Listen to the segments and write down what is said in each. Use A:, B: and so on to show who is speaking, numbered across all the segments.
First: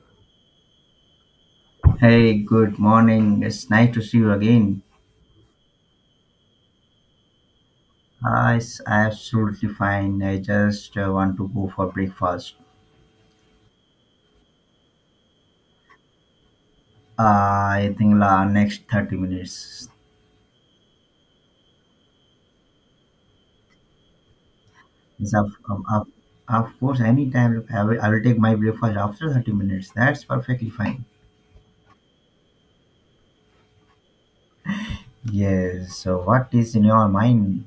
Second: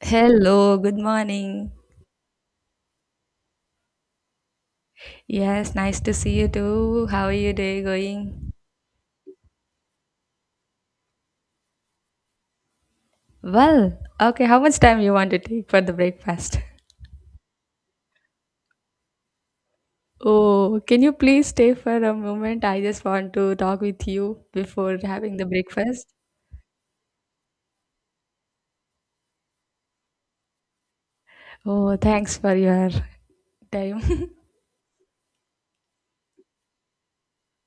A: Hello, good morning.
B: Hey, good morning. It's nice to see you again.
A: Yes, nice to see you too. How are your day going?
B: It's absolutely fine. I just want to go for breakfast.
A: Well, okay, how much time you want to take for the breakfast?
B: I think la next 30 minutes.
A: Oh, can you please stay for a moment? I just want to talk with you before
B: Yes,
A: having the
B: of, of, of
A: breakfast.
B: of course, anytime. Look, I will take my breakfast after 30 minutes. That's perfectly fine.
A: Oh, thanks for your time.
B: Yes, so what is in your mind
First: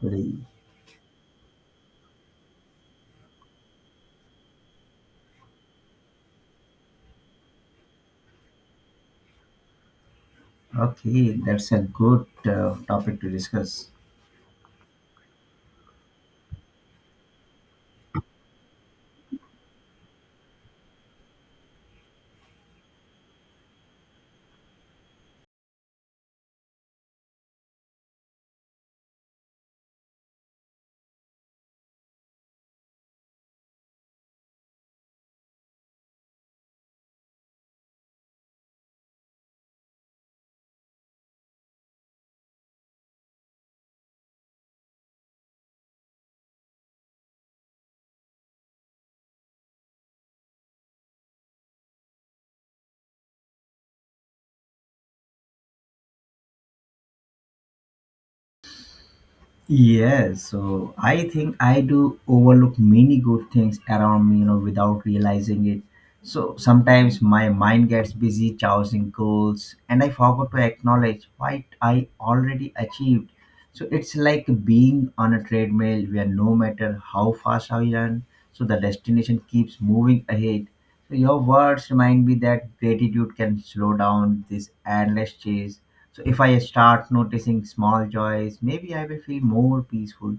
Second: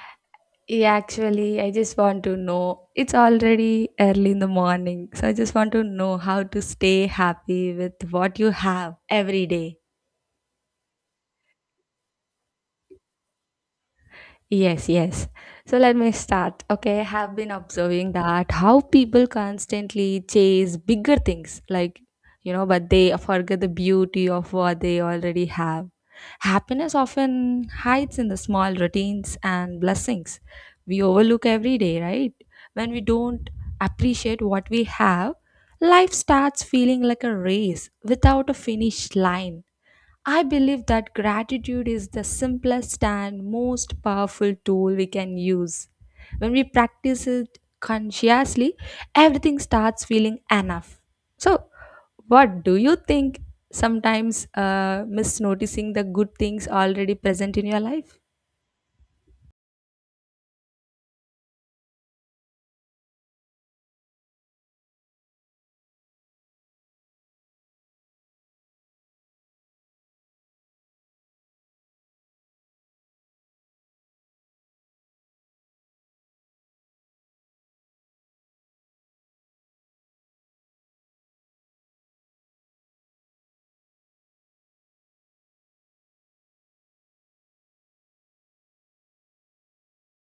B: today?
A: Yeah, actually, I just want to know. It's already early in the morning, so I just want to know how to stay happy with what you have every day.
B: Okay, that's a good topic to discuss.
A: Yes, yes. So let me start. Okay, I have been observing that how people constantly chase bigger things, but they forget the beauty of what they already have. Happiness often hides in the small routines and blessings we overlook every day, right? When we don't appreciate what we have, life starts feeling like a race without a finish line. I believe that gratitude is the simplest and most powerful tool we can use. When we practice it consciously, everything starts feeling enough. So, what do you think sometimes miss noticing the good things already present in your life?
B: Yes, so I think I do overlook many good things around me, you know, without realizing it. So sometimes my mind gets busy chasing goals and I forgot to acknowledge what I already achieved. So it's like being on a treadmill where no matter how fast I run, so the destination keeps moving ahead. So your words remind me that gratitude can slow down this endless chase. So if I start noticing small joys, maybe I will feel more peaceful.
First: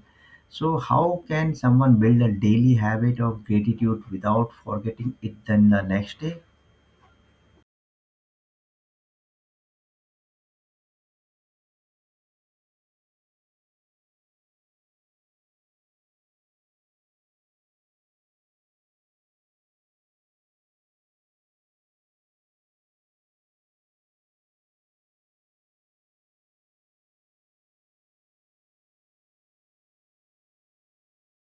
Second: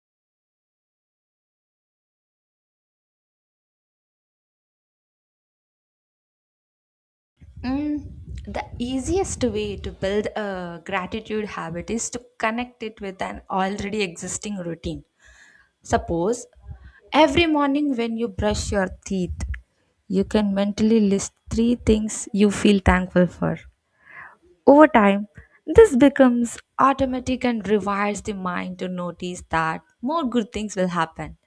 B: So how can someone build a daily habit of gratitude without forgetting it then the next day?
A: Mm, the easiest way to build a gratitude habit is to connect it with an already existing routine. Suppose every morning when you brush your teeth, you can mentally list three things you feel thankful for. Over time, this becomes automatic and rewires the mind to notice that more good things will happen.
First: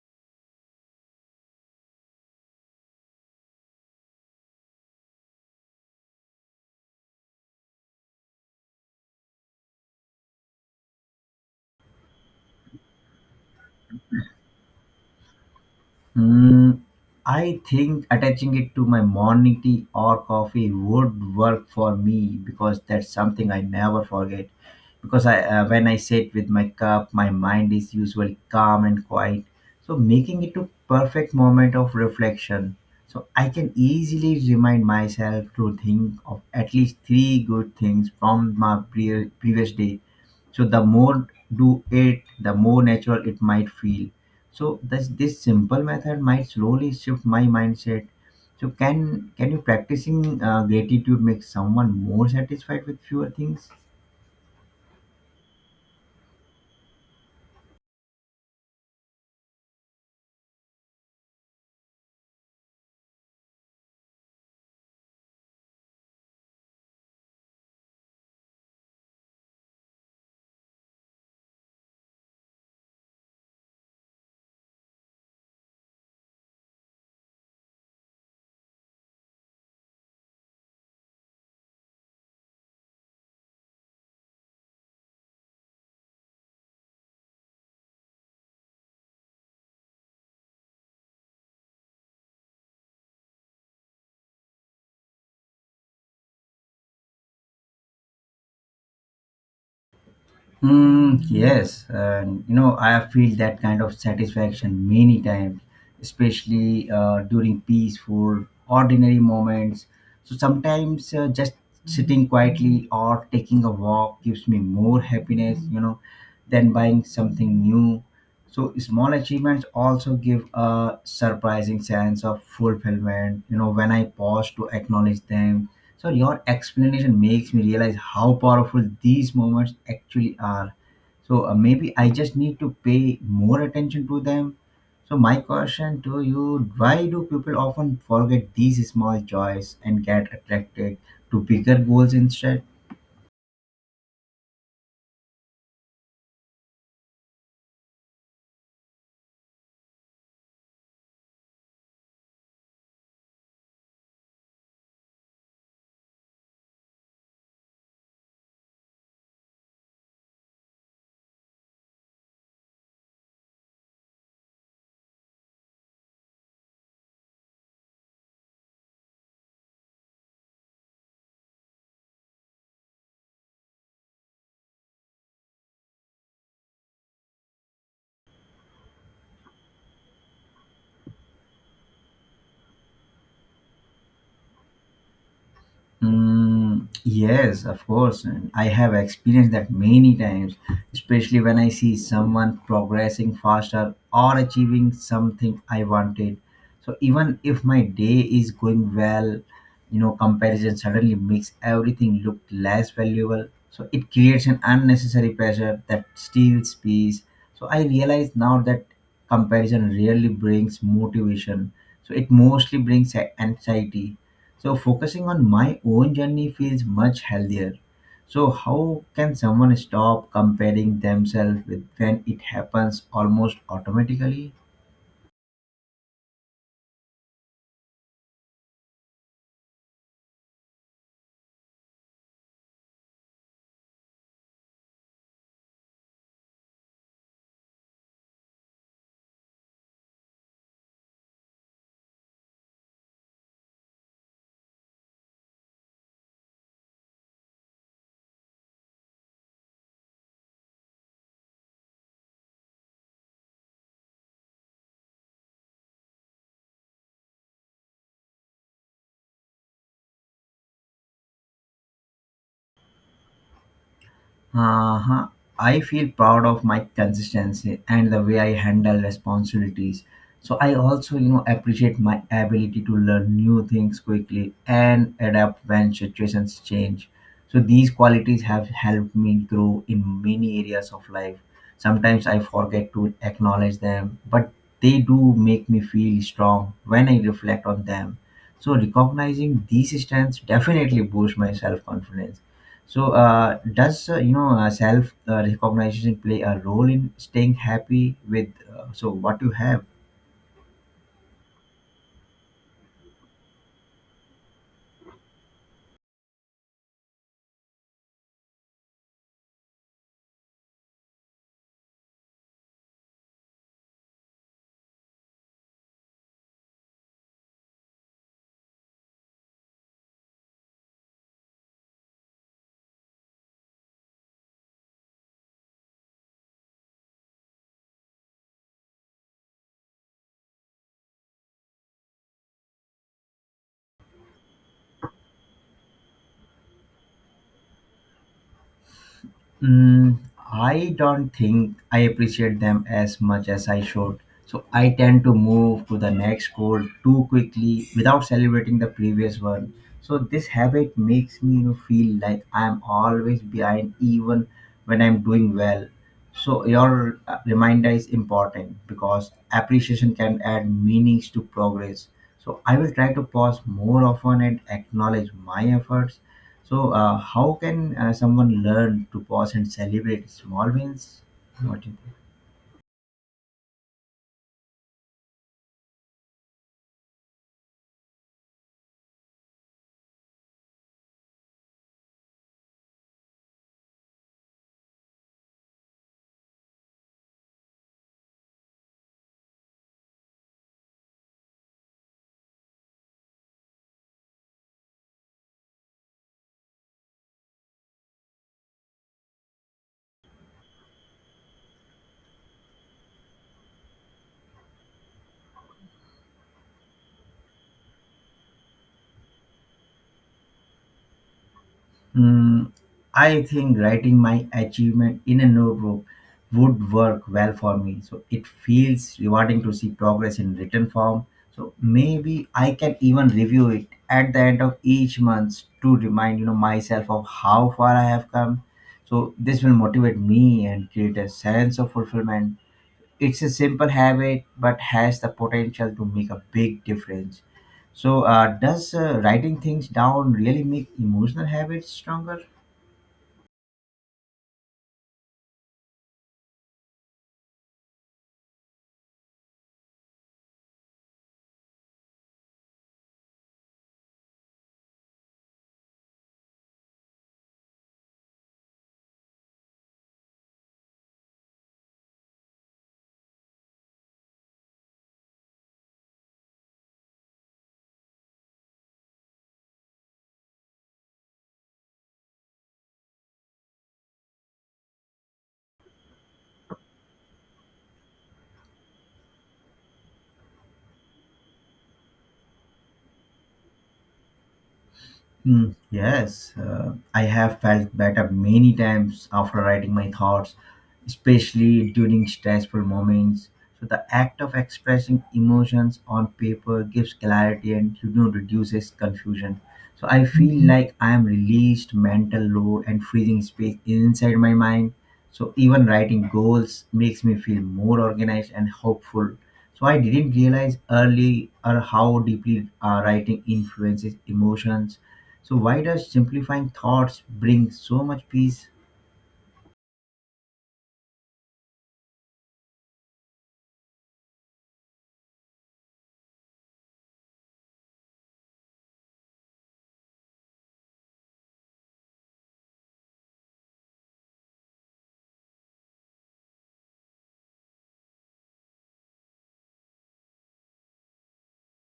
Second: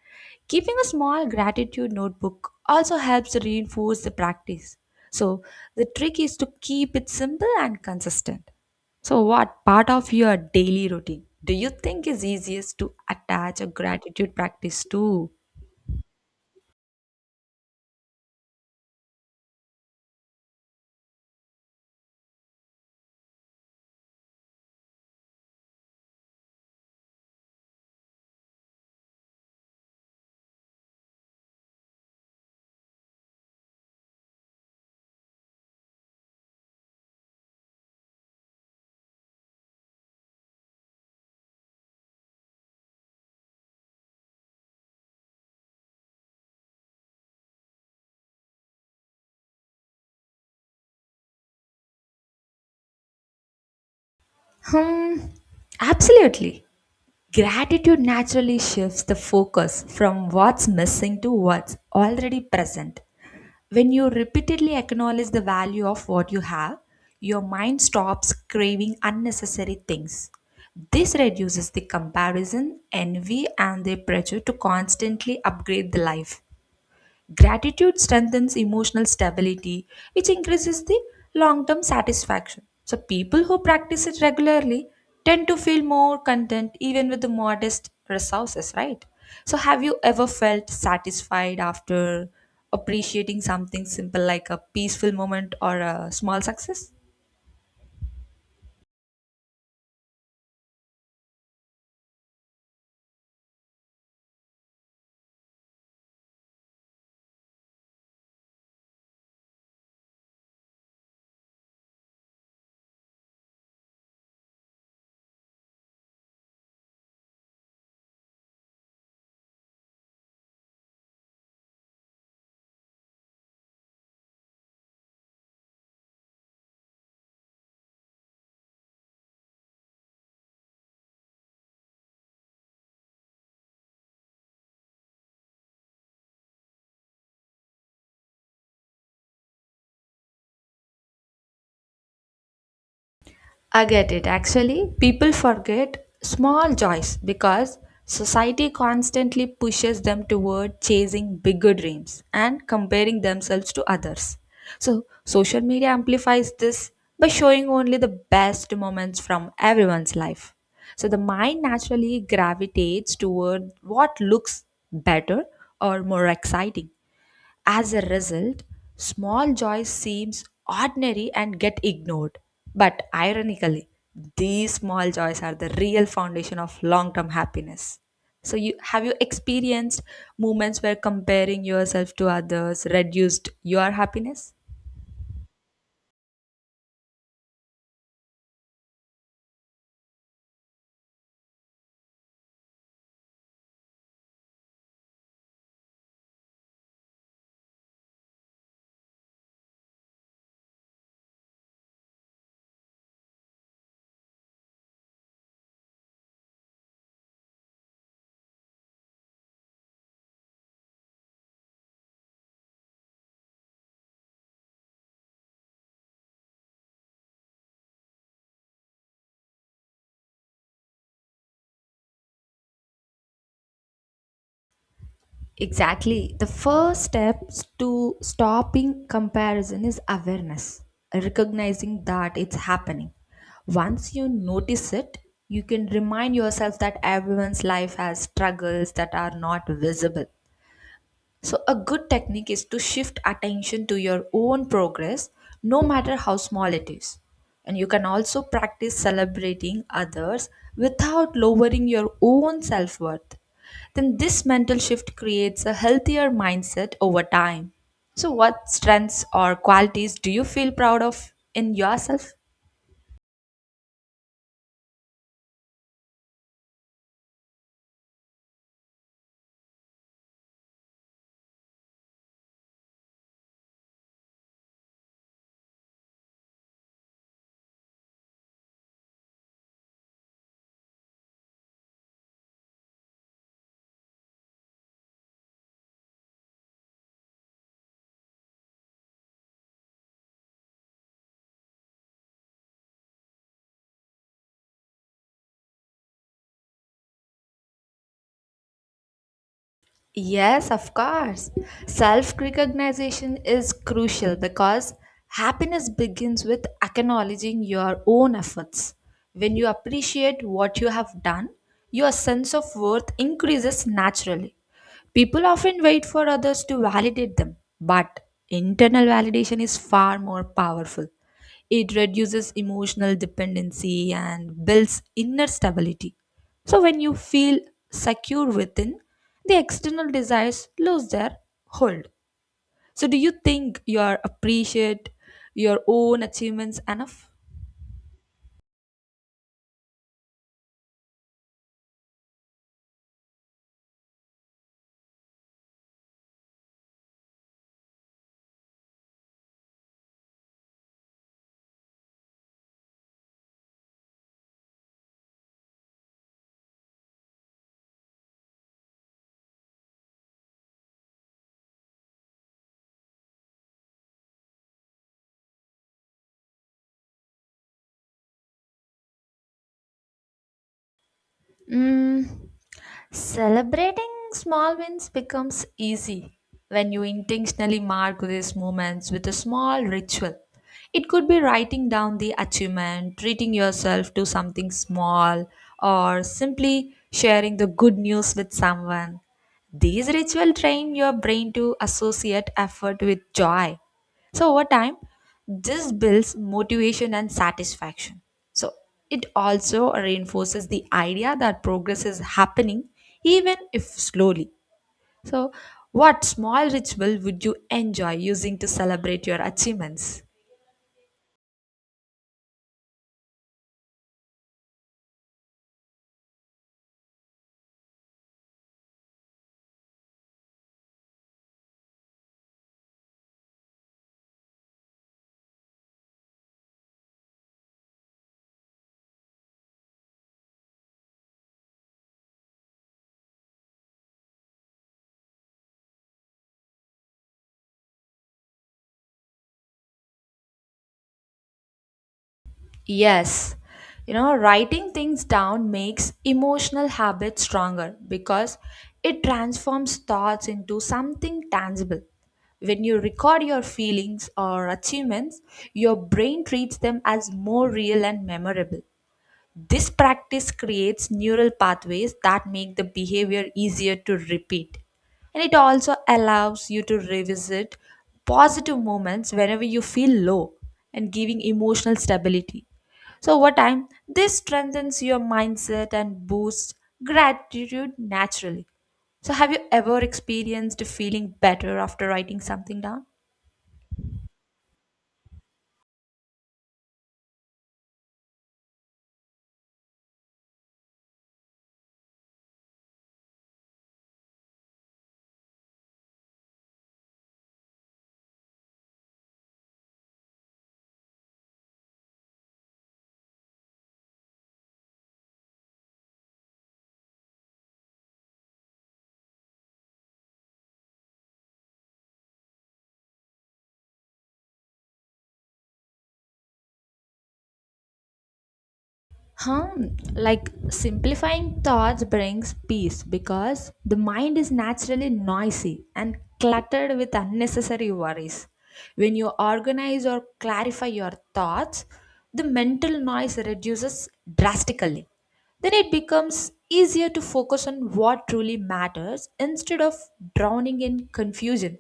A: Keeping a small gratitude notebook also helps to reinforce the practice. So, the trick is to keep it simple and consistent. So, what part of your daily routine do you think is easiest to attach a gratitude practice to?
B: Mm, I think attaching it to my morning tea or coffee would work for me because that's something I never forget. Because when I sit with my cup, my mind is usually calm and quiet. So making it a perfect moment of reflection. So I can easily remind myself to think of at least three good things from my previous day. So the more do it, the more natural it might feel. So this simple method might slowly shift my mindset. So can you practicing gratitude make someone more satisfied with fewer things?
A: Hmm, absolutely. Gratitude naturally shifts the focus from what's missing to what's already present. When you repeatedly acknowledge the value of what you have, your mind stops craving unnecessary things. This reduces the comparison, envy, and the pressure to constantly upgrade the life. Gratitude strengthens emotional stability, which increases the long term satisfaction. So, people who practice it regularly tend to feel more content even with the modest resources, right? So, have you ever felt satisfied after appreciating something simple like a peaceful moment or a small success?
B: Mm, yes, and you know, I feel that kind of satisfaction many times, especially during peaceful, ordinary moments. So sometimes just sitting quietly or taking a walk gives me more happiness, you know, than buying something new. So small achievements also give a surprising sense of fulfillment, you know, when I pause to acknowledge them, so your explanation makes me realize how powerful these moments actually are. So maybe I just need to pay more attention to them. So my question to you, why do people often forget these small joys and get attracted to bigger goals instead?
A: I get it. Actually, people forget small joys because society constantly pushes them toward chasing bigger dreams and comparing themselves to others. So, social media amplifies this by showing only the best moments from everyone's life. So, the mind naturally gravitates toward what looks better or more exciting. As a result, small joy seems ordinary and get ignored. But ironically, these small joys are the real foundation of long-term happiness. So you experienced moments where comparing yourself to others reduced your happiness?
B: Mm, yes, of course. And I have experienced that many times, especially when I see someone progressing faster or achieving something I wanted. So even if my day is going well, you know, comparison suddenly makes everything look less valuable. So it creates an unnecessary pressure that steals peace. So I realize now that comparison rarely brings motivation. So it mostly brings anxiety, so focusing on my own journey feels much healthier. So how can someone stop comparing themselves with when it happens almost automatically?
A: Exactly. The first steps to stopping comparison is awareness, recognizing that it's happening. Once you notice it, you can remind yourself that everyone's life has struggles that are not visible. So, a good technique is to shift attention to your own progress, no matter how small it is. And you can also practice celebrating others without lowering your own self worth. Then, this mental shift creates a healthier mindset over time. So, what strengths or qualities do you feel proud of in yourself?
B: Uh-huh. I feel proud of my consistency and the way I handle responsibilities. So I also, you know, appreciate my ability to learn new things quickly and adapt when situations change. So these qualities have helped me grow in many areas of life. Sometimes I forget to acknowledge them, but they do make me feel strong when I reflect on them. So recognizing these strengths definitely boosts my self-confidence. So, does self recognition play a role in staying happy with what you have?
A: Yes, of course. Self recognition is crucial because happiness begins with acknowledging your own efforts. When you appreciate what you have done, your sense of worth increases naturally. People often wait for others to validate them, but internal validation is far more powerful. It reduces emotional dependency and builds inner stability. So, when you feel secure within, the external desires lose their hold. So, do you think you are appreciate your own achievements enough?
B: Mm, I don't think I appreciate them as much as I should. So I tend to move to the next goal too quickly without celebrating the previous one. So this habit makes me, you know, feel like I'm always behind even when I'm doing well. So your reminder is important because appreciation can add meanings to progress. So I will try to pause more often and acknowledge my efforts. So, how can someone learn to pause and celebrate small wins? What do you think?
A: Mm, celebrating small wins becomes easy when you intentionally mark these moments with a small ritual. It could be writing down the achievement, treating yourself to something small, or simply sharing the good news with someone. These rituals train your brain to associate effort with joy, so over time, this builds motivation and satisfaction. So it also reinforces the idea that progress is happening even if slowly. So what small ritual would you enjoy using to celebrate your achievements?
B: Mm, I think writing my achievement in a notebook would work well for me. So, it feels rewarding to see progress in written form. So, maybe I can even review it at the end of each month to remind, you know, myself of how far I have come. So, this will motivate me and create a sense of fulfillment. It's a simple habit, but has the potential to make a big difference. So, does writing things down really make emotional habits stronger?
A: Yes, writing things down makes emotional habits stronger because it transforms thoughts into something tangible. When you record your feelings or achievements, your brain treats them as more real and memorable. This practice creates neural pathways that make the behavior easier to repeat. And it also allows you to revisit positive moments whenever you feel low and giving emotional stability. So, over time, this strengthens your mindset and boosts gratitude naturally. So, have you ever experienced feeling better after writing something down?
B: Mm, yes, I have felt better many times after writing my thoughts, especially during stressful moments. So the act of expressing emotions on paper gives clarity and, you know, reduces confusion. So I feel like I am released mental load and freezing space inside my mind. So even writing goals makes me feel more organized and hopeful. So I didn't realize early or how deeply writing influences emotions, so why does simplifying thoughts bring so much peace?
A: Huh? Like simplifying thoughts brings peace because the mind is naturally noisy and cluttered with unnecessary worries. When you organize or clarify your thoughts, the mental noise reduces drastically. Then it becomes easier to focus on what truly matters instead of drowning in confusion.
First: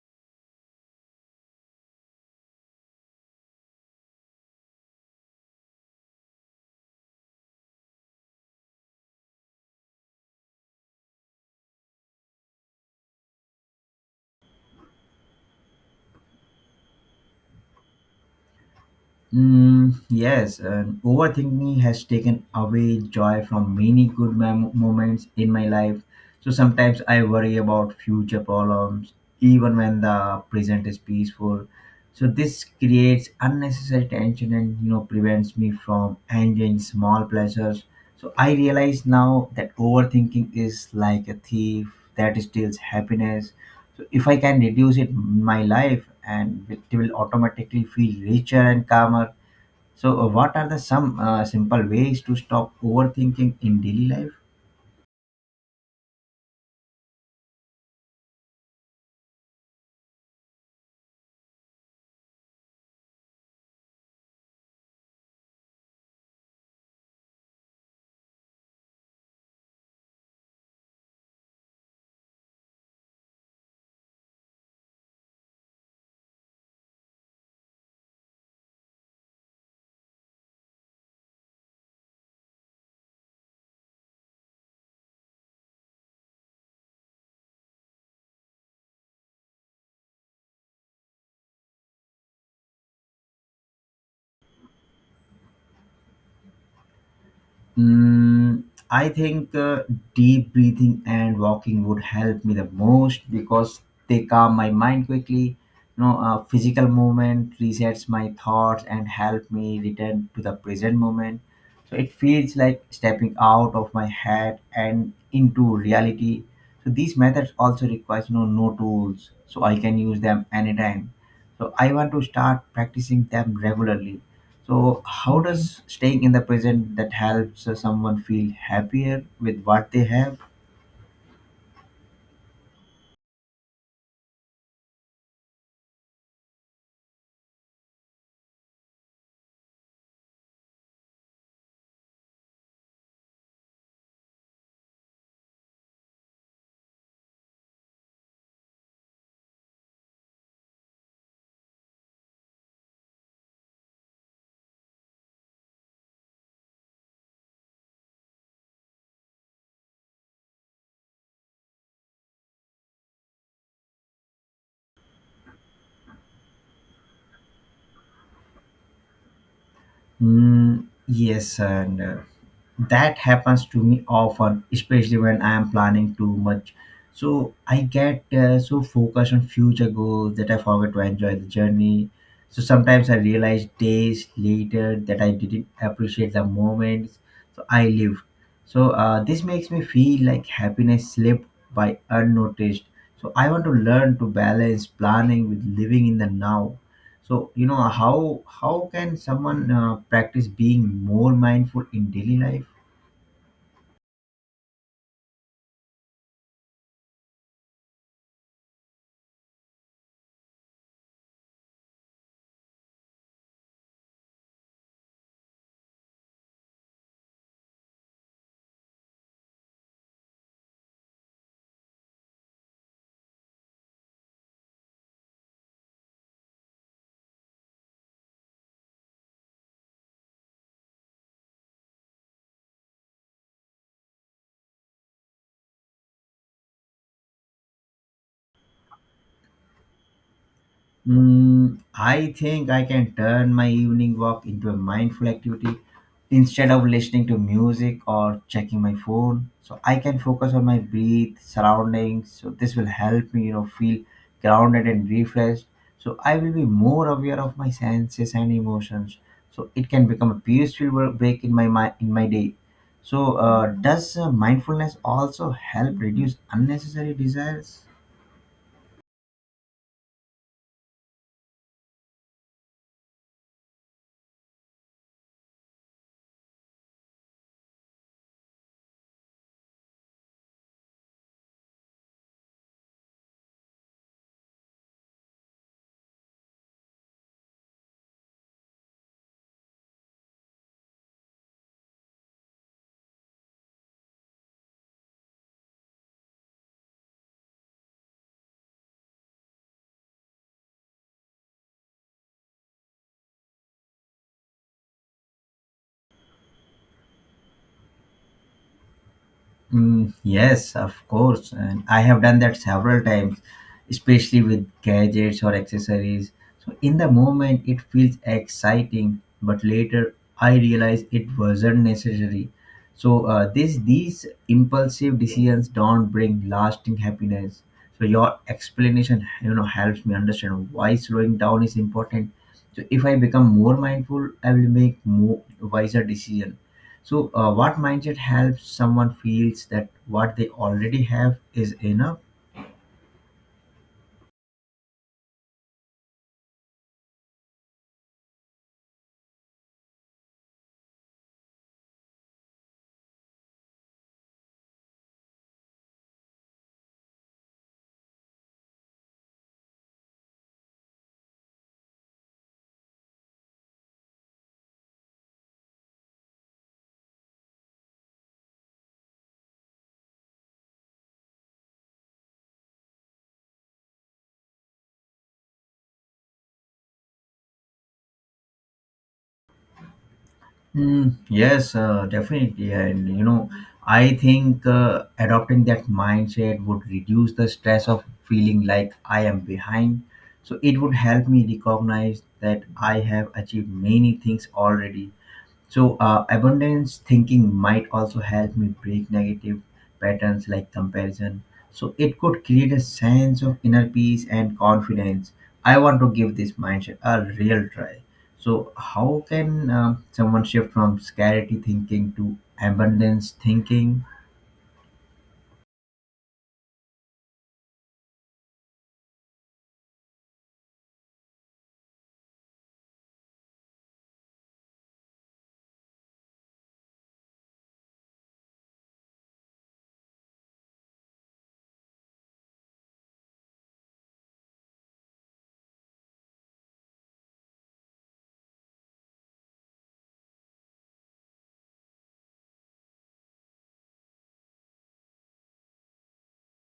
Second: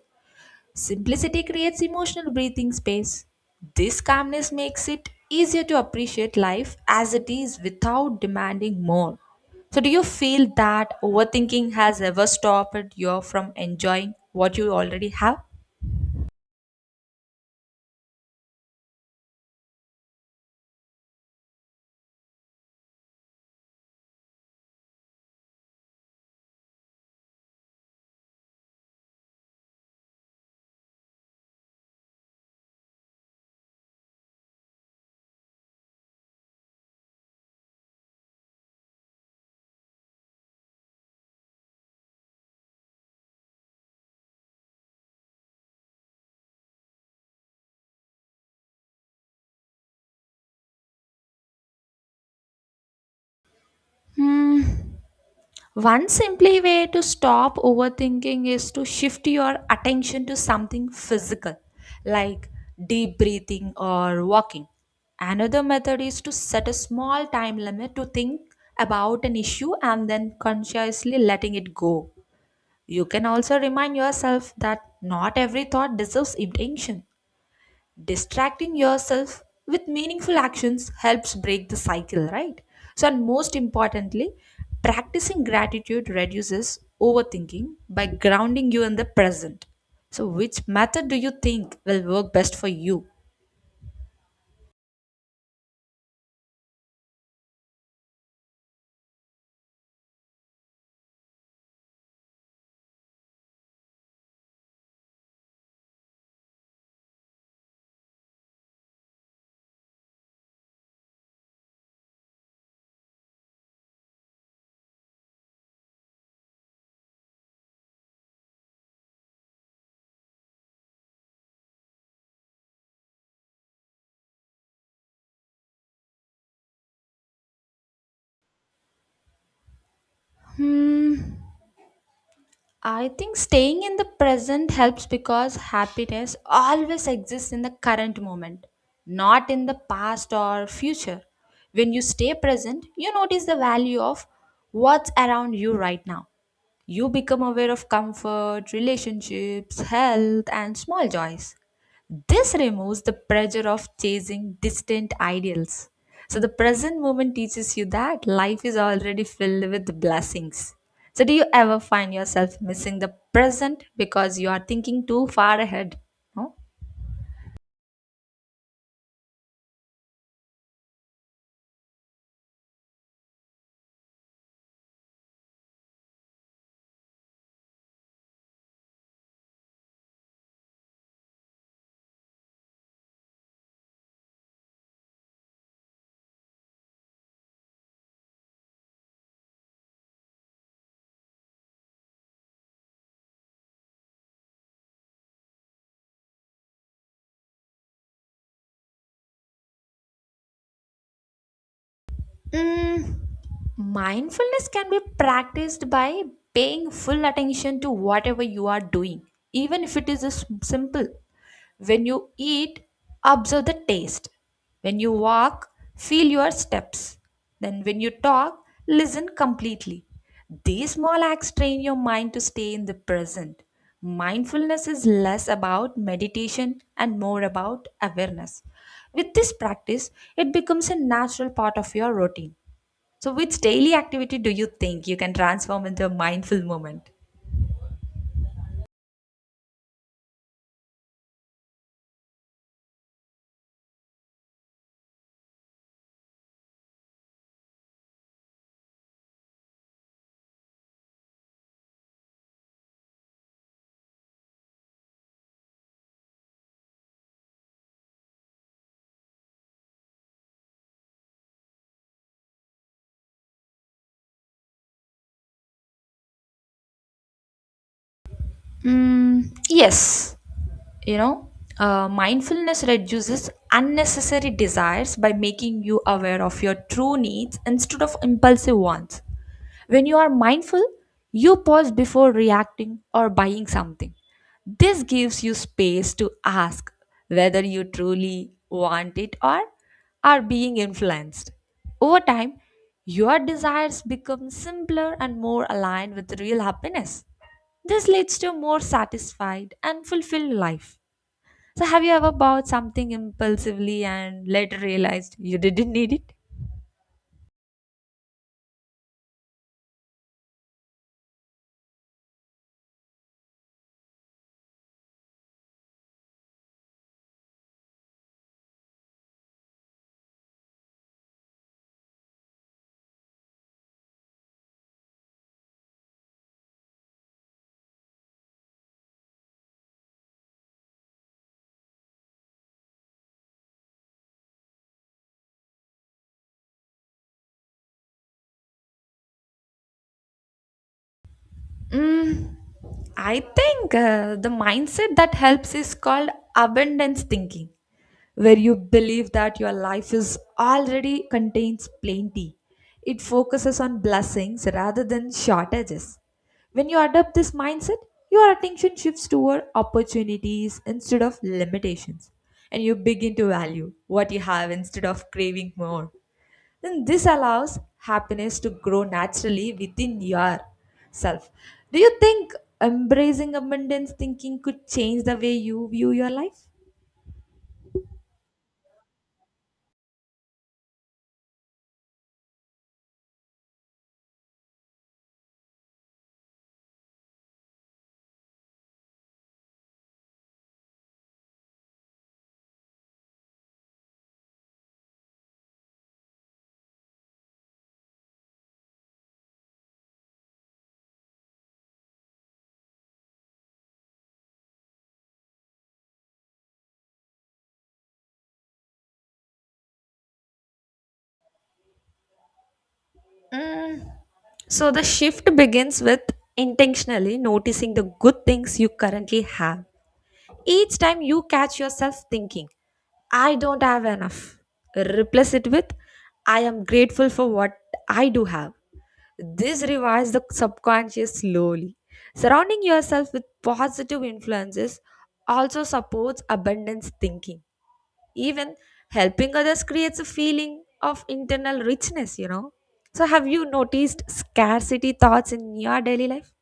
A: Simplicity creates emotional breathing space. This calmness makes it easier to appreciate life as it is without demanding more. So, do you feel that overthinking has ever stopped you from enjoying what you already have?
B: Mm, yes, and overthinking has taken away joy from many good moments in my life. So sometimes I worry about future problems, even when the present is peaceful. So this creates unnecessary tension and, you know, prevents me from enjoying small pleasures. So I realize now that overthinking is like a thief that steals happiness. So if I can reduce it in my life and it will automatically feel richer and calmer. So what are the some simple ways to stop overthinking in daily life?
A: Hmm. One simply way to stop overthinking is to shift your attention to something physical, like deep breathing or walking. Another method is to set a small time limit to think about an issue and then consciously letting it go. You can also remind yourself that not every thought deserves attention. Distracting yourself with meaningful actions helps break the cycle, right? So, and most importantly, practicing gratitude reduces overthinking by grounding you in the present. So which method do you think will work best for you?
B: Mm, I think deep breathing and walking would help me the most because they calm my mind quickly. You know, physical movement resets my thoughts and help me return to the present moment. So it feels like stepping out of my head and into reality. So these methods also requires no tools, so I can use them anytime. So I want to start practicing them regularly. So how does staying in the present that helps someone feel happier with what they have?
A: Hmm, I think staying in the present helps because happiness always exists in the current moment, not in the past or future. When you stay present, you notice the value of what's around you right now. You become aware of comfort, relationships, health, and small joys. This removes the pressure of chasing distant ideals. So, the present moment teaches you that life is already filled with blessings. So, do you ever find yourself missing the present because you are thinking too far ahead? No?
B: Mm, yes, and that happens to me often, especially when I am planning too much. So I get so focused on future goals that I forget to enjoy the journey. So sometimes I realize days later that I didn't appreciate the moments so I lived. So this makes me feel like happiness slipped by unnoticed. So I want to learn to balance planning with living in the now. So, you know, how can someone practice being more mindful in daily life?
A: Mm, mindfulness can be practiced by paying full attention to whatever you are doing, even if it is a simple. When you eat, observe the taste. When you walk, feel your steps. Then, when you talk, listen completely. These small acts train your mind to stay in the present. Mindfulness is less about meditation and more about awareness. With this practice, it becomes a natural part of your routine. So, which daily activity do you think you can transform into a mindful moment?
B: Mm, I think I can turn my evening walk into a mindful activity instead of listening to music or checking my phone. So I can focus on my breath, surroundings. So this will help me, you know, feel grounded and refreshed. So I will be more aware of my senses and emotions. So it can become a peaceful break in my day. So does mindfulness also help reduce unnecessary desires?
A: Mm, yes, you know, mindfulness reduces unnecessary desires by making you aware of your true needs instead of impulsive ones. When you are mindful, you pause before reacting or buying something. This gives you space to ask whether you truly want it or are being influenced. Over time, your desires become simpler and more aligned with real happiness. This leads to a more satisfied and fulfilled life. So, have you ever bought something impulsively and later realized you didn't need it?
B: Mm, yes, of course. And I have done that several times, especially with gadgets or accessories. So, in the moment, it feels exciting, but later I realize it wasn't necessary. So, these impulsive decisions don't bring lasting happiness. So, your explanation, you know, helps me understand why slowing down is important. So, if I become more mindful, I will make more wiser decisions. So, what mindset helps someone feels that what they already have is enough?
A: Mm, I think the mindset that helps is called abundance thinking, where you believe that your life is already contains plenty. It focuses on blessings rather than shortages. When you adopt this mindset, your attention shifts toward opportunities instead of limitations, and you begin to value what you have instead of craving more. Then this allows happiness to grow naturally within yourself. Do you think embracing abundance thinking could change the way you view your life?
B: Mm, yes, definitely. And you know, I think adopting that mindset would reduce the stress of feeling like I am behind. So, it would help me recognize that I have achieved many things already. So, abundance thinking might also help me break negative patterns like comparison. So, it could create a sense of inner peace and confidence. I want to give this mindset a real try. So, how can someone shift from scarcity thinking to abundance thinking?
A: Mm, So the shift begins with intentionally noticing the good things you currently have. Each time you catch yourself thinking, I don't have enough, replace it with, I am grateful for what I do have. This revives the subconscious slowly. Surrounding yourself with positive influences also supports abundance thinking. Even helping others creates a feeling of internal richness, you know. So, have you noticed scarcity thoughts in your daily life?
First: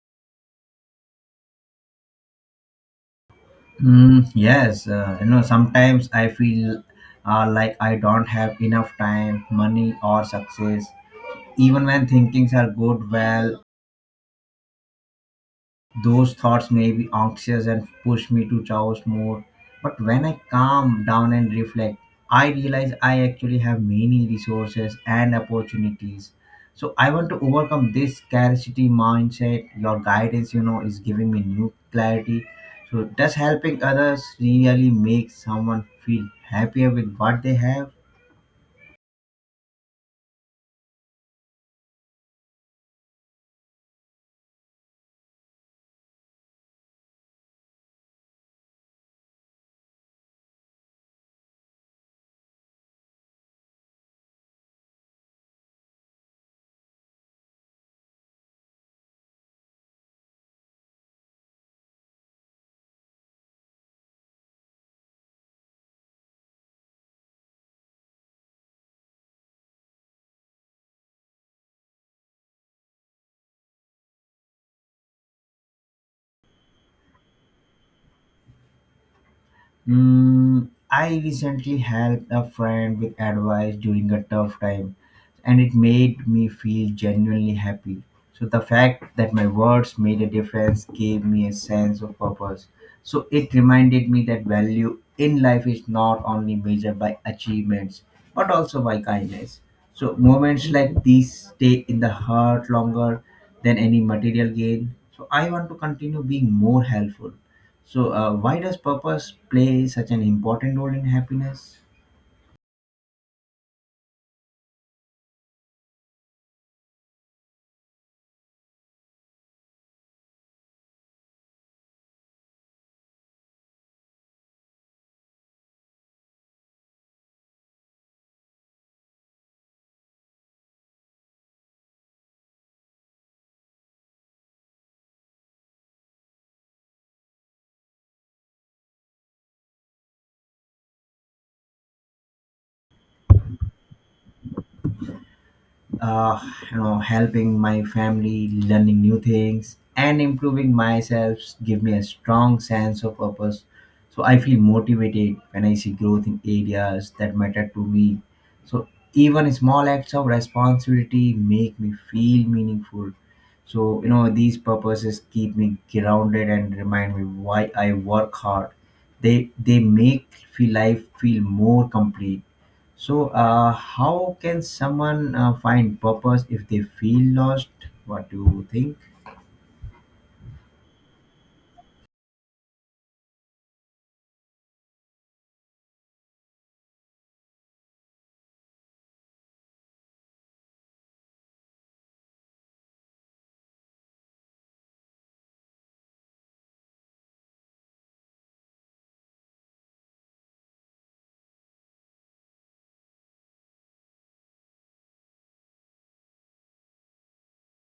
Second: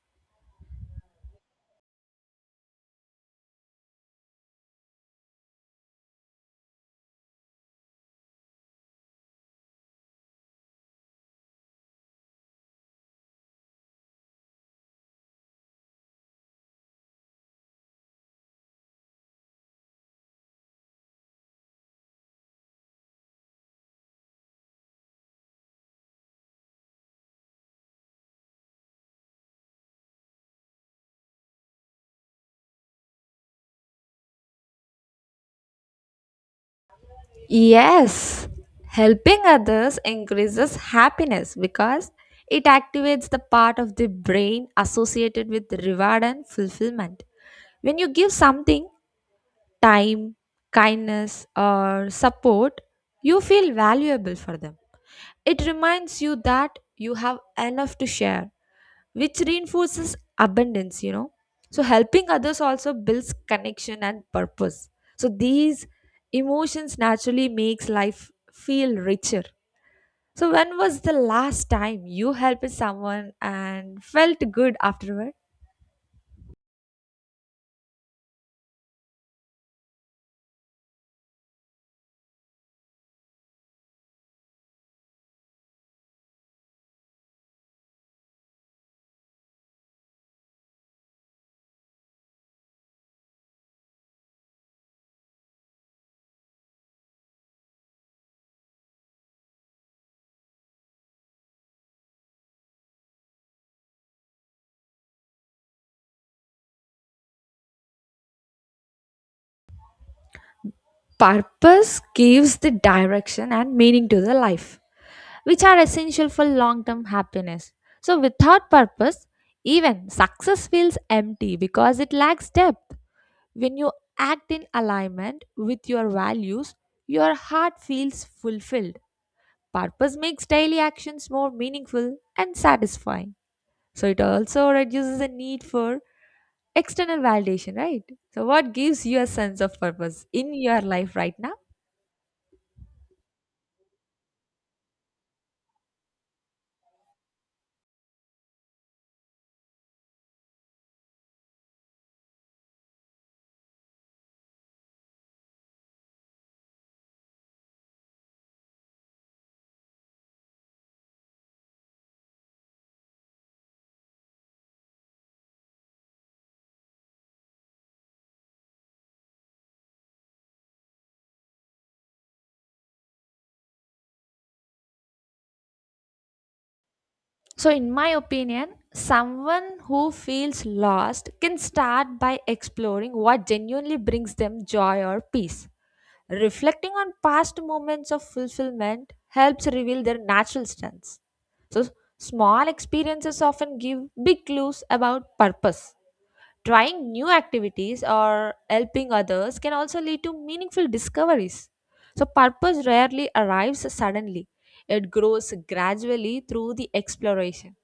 B: Mm, yes, you know, sometimes I feel like I don't have enough time, money, or success. Even when thinkings are good, well, those thoughts may be anxious and push me to chaos more. But when I calm down and reflect, I realize I actually have many resources and opportunities. So I want to overcome this scarcity mindset. Your guidance, you know, is giving me new clarity. So does helping others really make someone feel happier with what they have?
A: Yes, helping others increases happiness because it activates the part of the brain associated with reward and fulfillment. When you give something, time, kindness, or support, you feel valuable for them. It reminds you that you have enough to share, which reinforces abundance, you know. So, helping others also builds connection and purpose. So, these emotions naturally makes life feel richer. So, when was the last time you helped someone and felt good afterward?
B: Mm, I recently helped a friend with advice during a tough time, and it made me feel genuinely happy. So, the fact that my words made a difference gave me a sense of purpose. So, it reminded me that value in life is not only measured by achievements but also by kindness. So, moments like these stay in the heart longer than any material gain. So, I want to continue being more helpful. So, why does purpose play such an important role in happiness?
A: Purpose gives the direction and meaning to the life, which are essential for long term happiness. So, without purpose, even success feels empty because it lacks depth. When you act in alignment with your values, your heart feels fulfilled. Purpose makes daily actions more meaningful and satisfying. So, it also reduces the need for external validation, right? So, what gives you a sense of purpose in your life right now?
B: uh, Helping my family, learning new things, and improving myself give me a strong sense of purpose. So I feel motivated when I see growth in areas that matter to me. So even small acts of responsibility make me feel meaningful. So these purposes keep me grounded and remind me why I work hard. They make feel life feel more complete. So, how can someone find purpose if they feel lost?
A: So, in my
B: What do you
A: opinion,
B: think?
A: someone who feels lost can start by exploring what genuinely brings them joy or peace. Reflecting on past moments of fulfillment helps reveal their natural strengths. So, small experiences often give big clues about purpose. Trying new activities or helping others can also lead to meaningful discoveries. So, purpose rarely arrives suddenly, it grows gradually through the exploration.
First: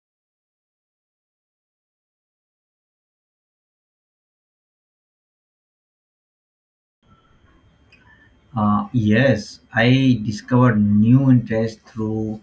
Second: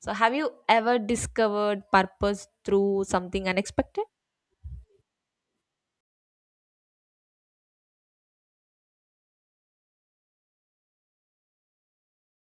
A: So, have you ever discovered purpose through something unexpected?
B: Yes, I discovered new interest through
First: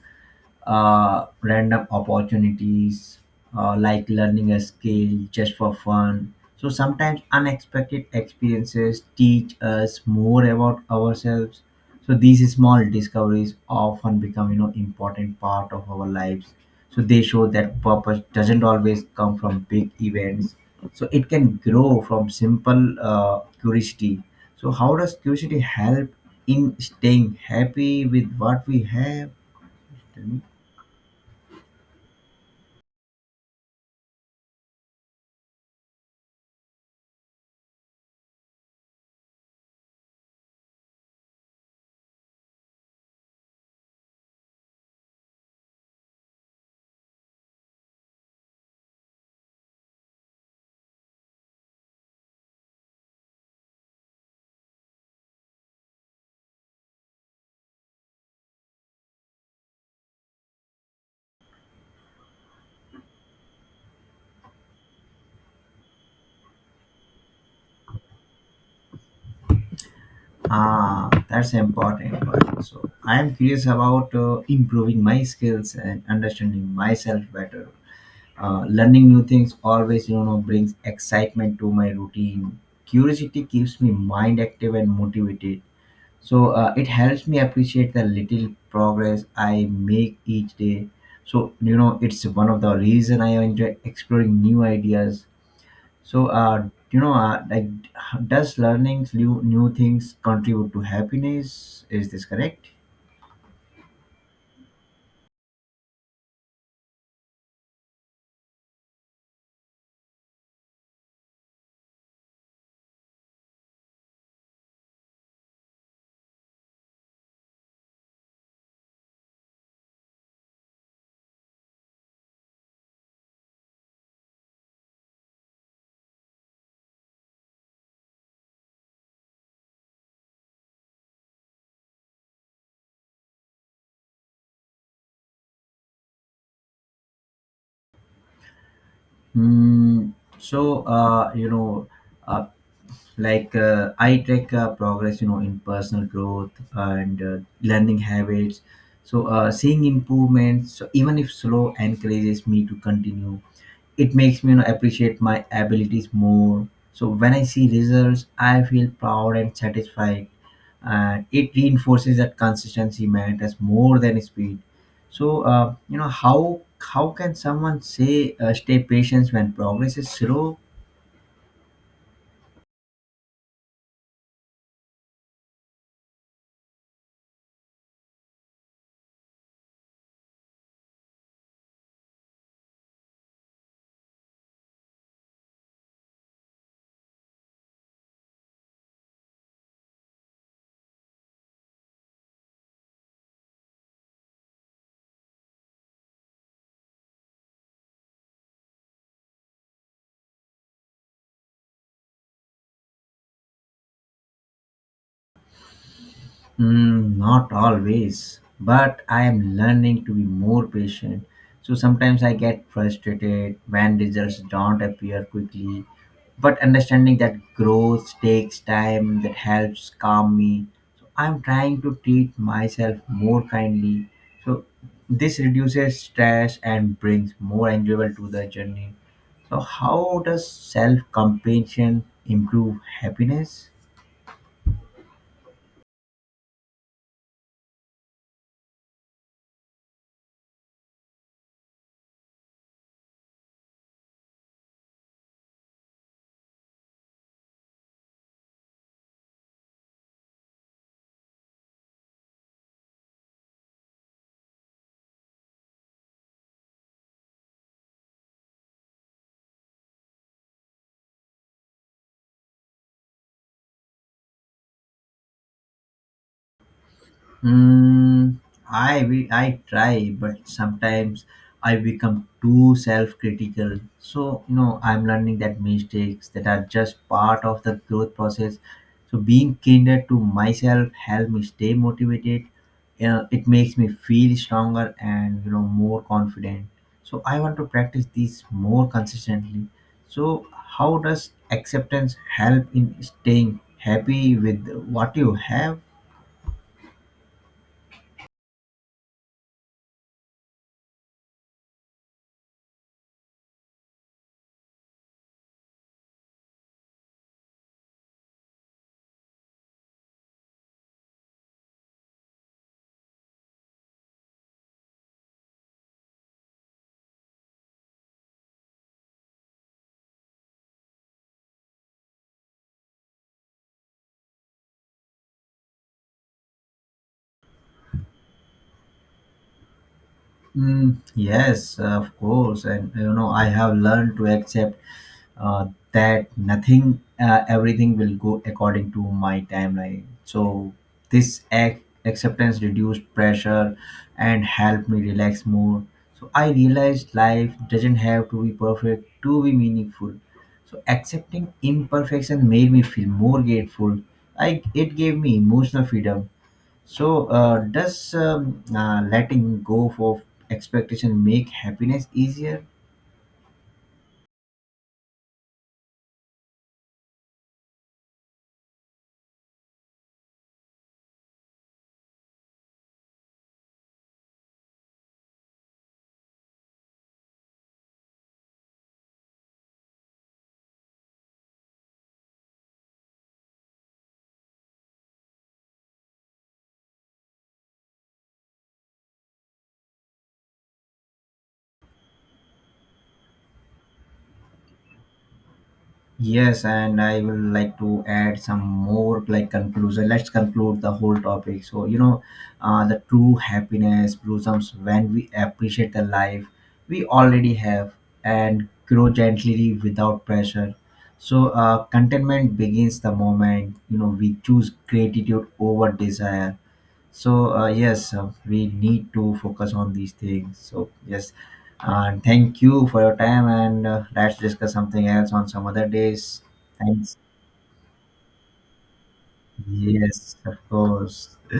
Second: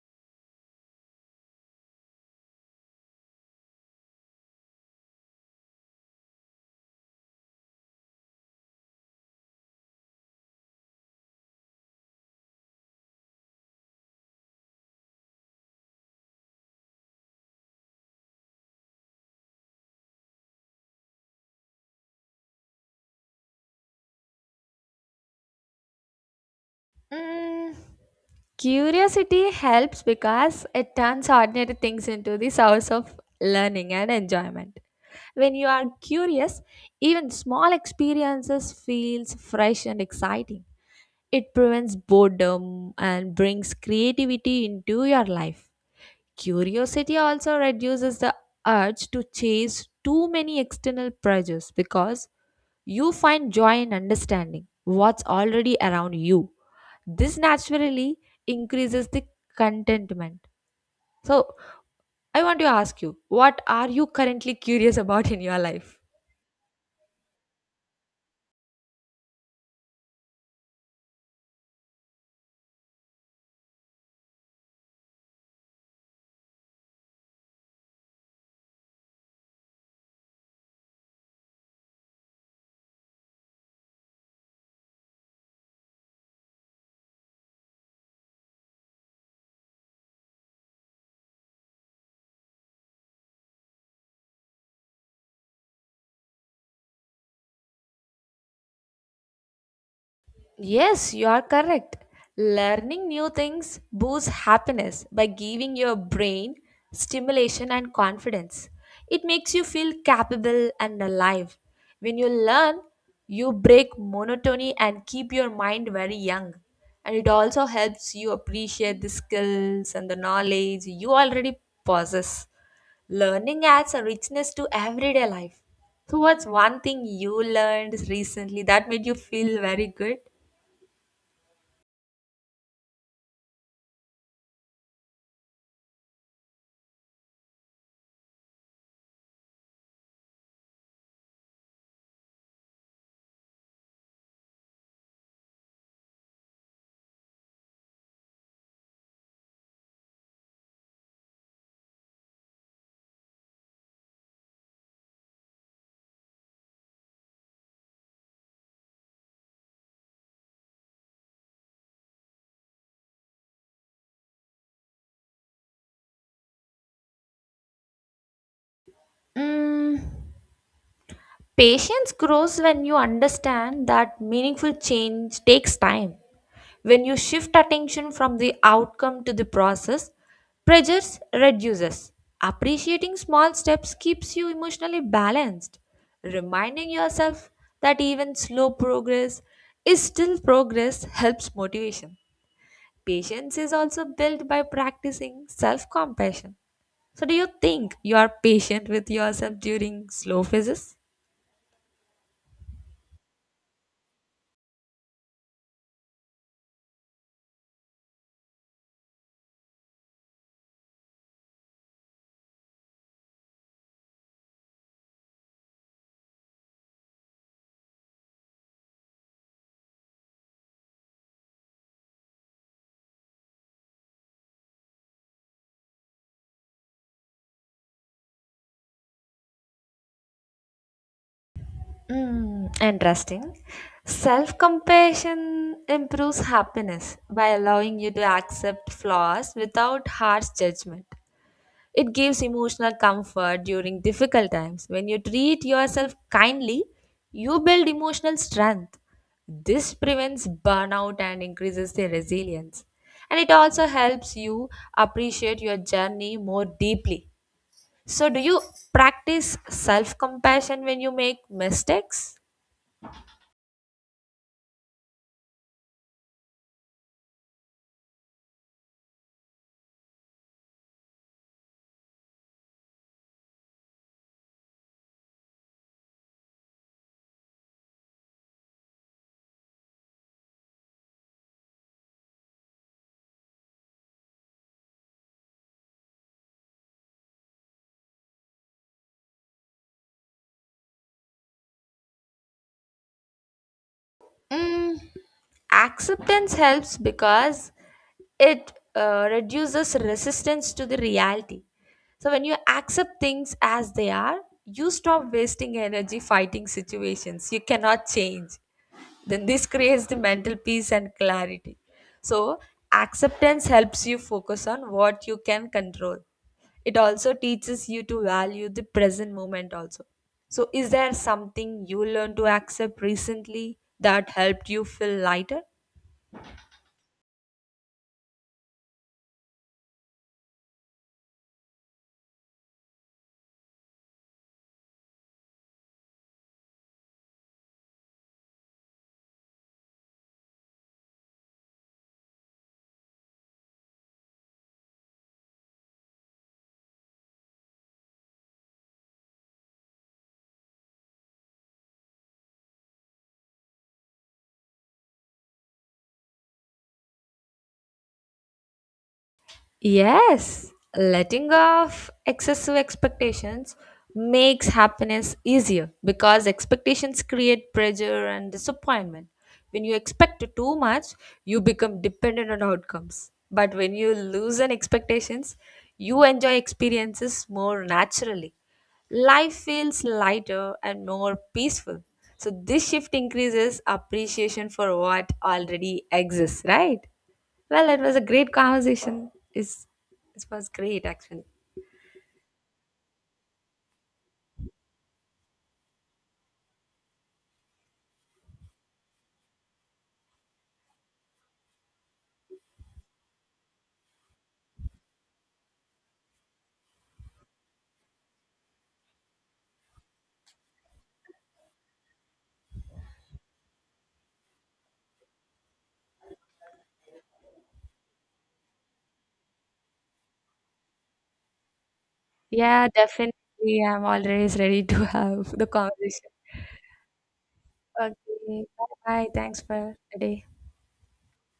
B: random opportunities, like learning a skill just for fun. So sometimes unexpected experiences teach us more about ourselves. So these small discoveries often become important part of our lives. So they show that purpose doesn't always come from big events. So it can grow from simple curiosity. So how does curiosity help in staying
A: Mm,
B: happy with what we have?
A: curiosity helps
B: Tell me.
A: because it turns ordinary things into the source of learning and enjoyment. When you are curious, even small experiences feels fresh and exciting. It prevents boredom and brings creativity into your life. Curiosity also reduces the urge to chase too many external pressures because you find joy in understanding what's already around you. This naturally increases the contentment. So, I want to ask you, what are you currently curious about in your life?
B: Ah, that's an important point. So I am curious about improving my skills and understanding myself better. Learning new things always, brings excitement to my routine. Curiosity keeps me mind active and motivated. So it helps me appreciate the little progress I make each day. So it's one of the reason I enjoy exploring new ideas. So, you know, uh, like, does learning new things contribute to
A: Yes, you are
B: happiness?
A: correct.
B: Is this correct?
A: Learning new things boosts happiness by giving your brain stimulation and confidence. It makes you feel capable and alive. When you learn, you break monotony and keep your mind very young. And it also helps you appreciate the skills and the knowledge you already possess. Learning adds a richness to everyday life. So, what's one thing you learned recently that made you feel very good?
B: Hmm. So uh, I track progress in personal growth and learning habits. So seeing improvements, so even if slow, encourages me to continue. It makes me appreciate my abilities more. So when I see results, I feel proud and satisfied, and it reinforces that consistency matters more than speed. So how can someone say stay patient when progress
A: Mm,
B: is slow?
A: patience grows when you understand that meaningful change takes time. When you shift attention from the outcome to the process, pressure reduces. Appreciating small steps keeps you emotionally balanced. Reminding yourself that even slow progress is still progress helps motivation. Patience is also built by practicing self compassion. So, do you think you are patient with yourself during slow phases?
B: Mm, not always, but I am learning to be more patient. So sometimes I get frustrated when results don't appear quickly. But understanding that growth takes time, that helps calm me. So I'm trying to treat myself more kindly. So this reduces stress and brings more enjoyable to the journey. So how does self-compassion improve
A: Mm, interesting.
B: happiness?
A: Self compassion improves happiness by allowing you to accept flaws without harsh judgment. It gives emotional comfort during difficult times. When you treat yourself kindly, you build emotional strength. This prevents burnout and increases the resilience. And it also helps you appreciate your journey more deeply. So, do you practice self compassion when you make mistakes?
B: Mm, I try, but sometimes I become too self-critical. So I'm learning that mistakes that are just part of the growth process. So being kinder to myself helps me stay motivated. It makes me feel stronger and more confident. So I want to practice these more consistently. So how does acceptance help in staying happy with
A: Mm,
B: what you have?
A: acceptance helps because it reduces resistance to the reality. So when you accept things as they are, you stop wasting energy fighting situations you cannot change. Then this creates the mental peace and clarity. So acceptance helps you focus on what you can control. It also teaches you to value the present moment also. So is there something you learned to accept recently that helped you feel lighter?
B: Mm, yes, of course. And I have learned to accept uh, that nothing, everything will go according to my timeline. So this acceptance reduced pressure and helped me relax more. So I realized life doesn't have to be perfect to be meaningful. So accepting imperfection made me feel more grateful. I It gave me emotional freedom. So, does letting go of
A: Yes,
B: expectation make
A: letting go
B: happiness
A: of
B: easier?
A: excessive expectations makes happiness easier because expectations create pressure and disappointment. When you expect too much, you become dependent on outcomes. But when you loosen expectations, you enjoy experiences more naturally. Life feels lighter and more peaceful. So, this shift increases appreciation for what already exists, right? Well, it was a great conversation. Is it was great actually.
B: Yes, and I will like to add some more like conclusion. Let's conclude the whole topic. So, the true happiness blossoms when we appreciate the life we already have and grow gently without pressure. So, contentment begins the moment we choose gratitude over desire. So yes, we need to focus on these things. So yes, thank you
A: Yeah,
B: for your time,
A: definitely.
B: and
A: I'm
B: let's
A: always
B: discuss
A: ready to
B: something else on
A: have
B: some
A: the
B: other
A: conversation.
B: days. Thanks.
A: Okay. Bye bye. Thanks for
B: Yes,
A: today.
B: of course.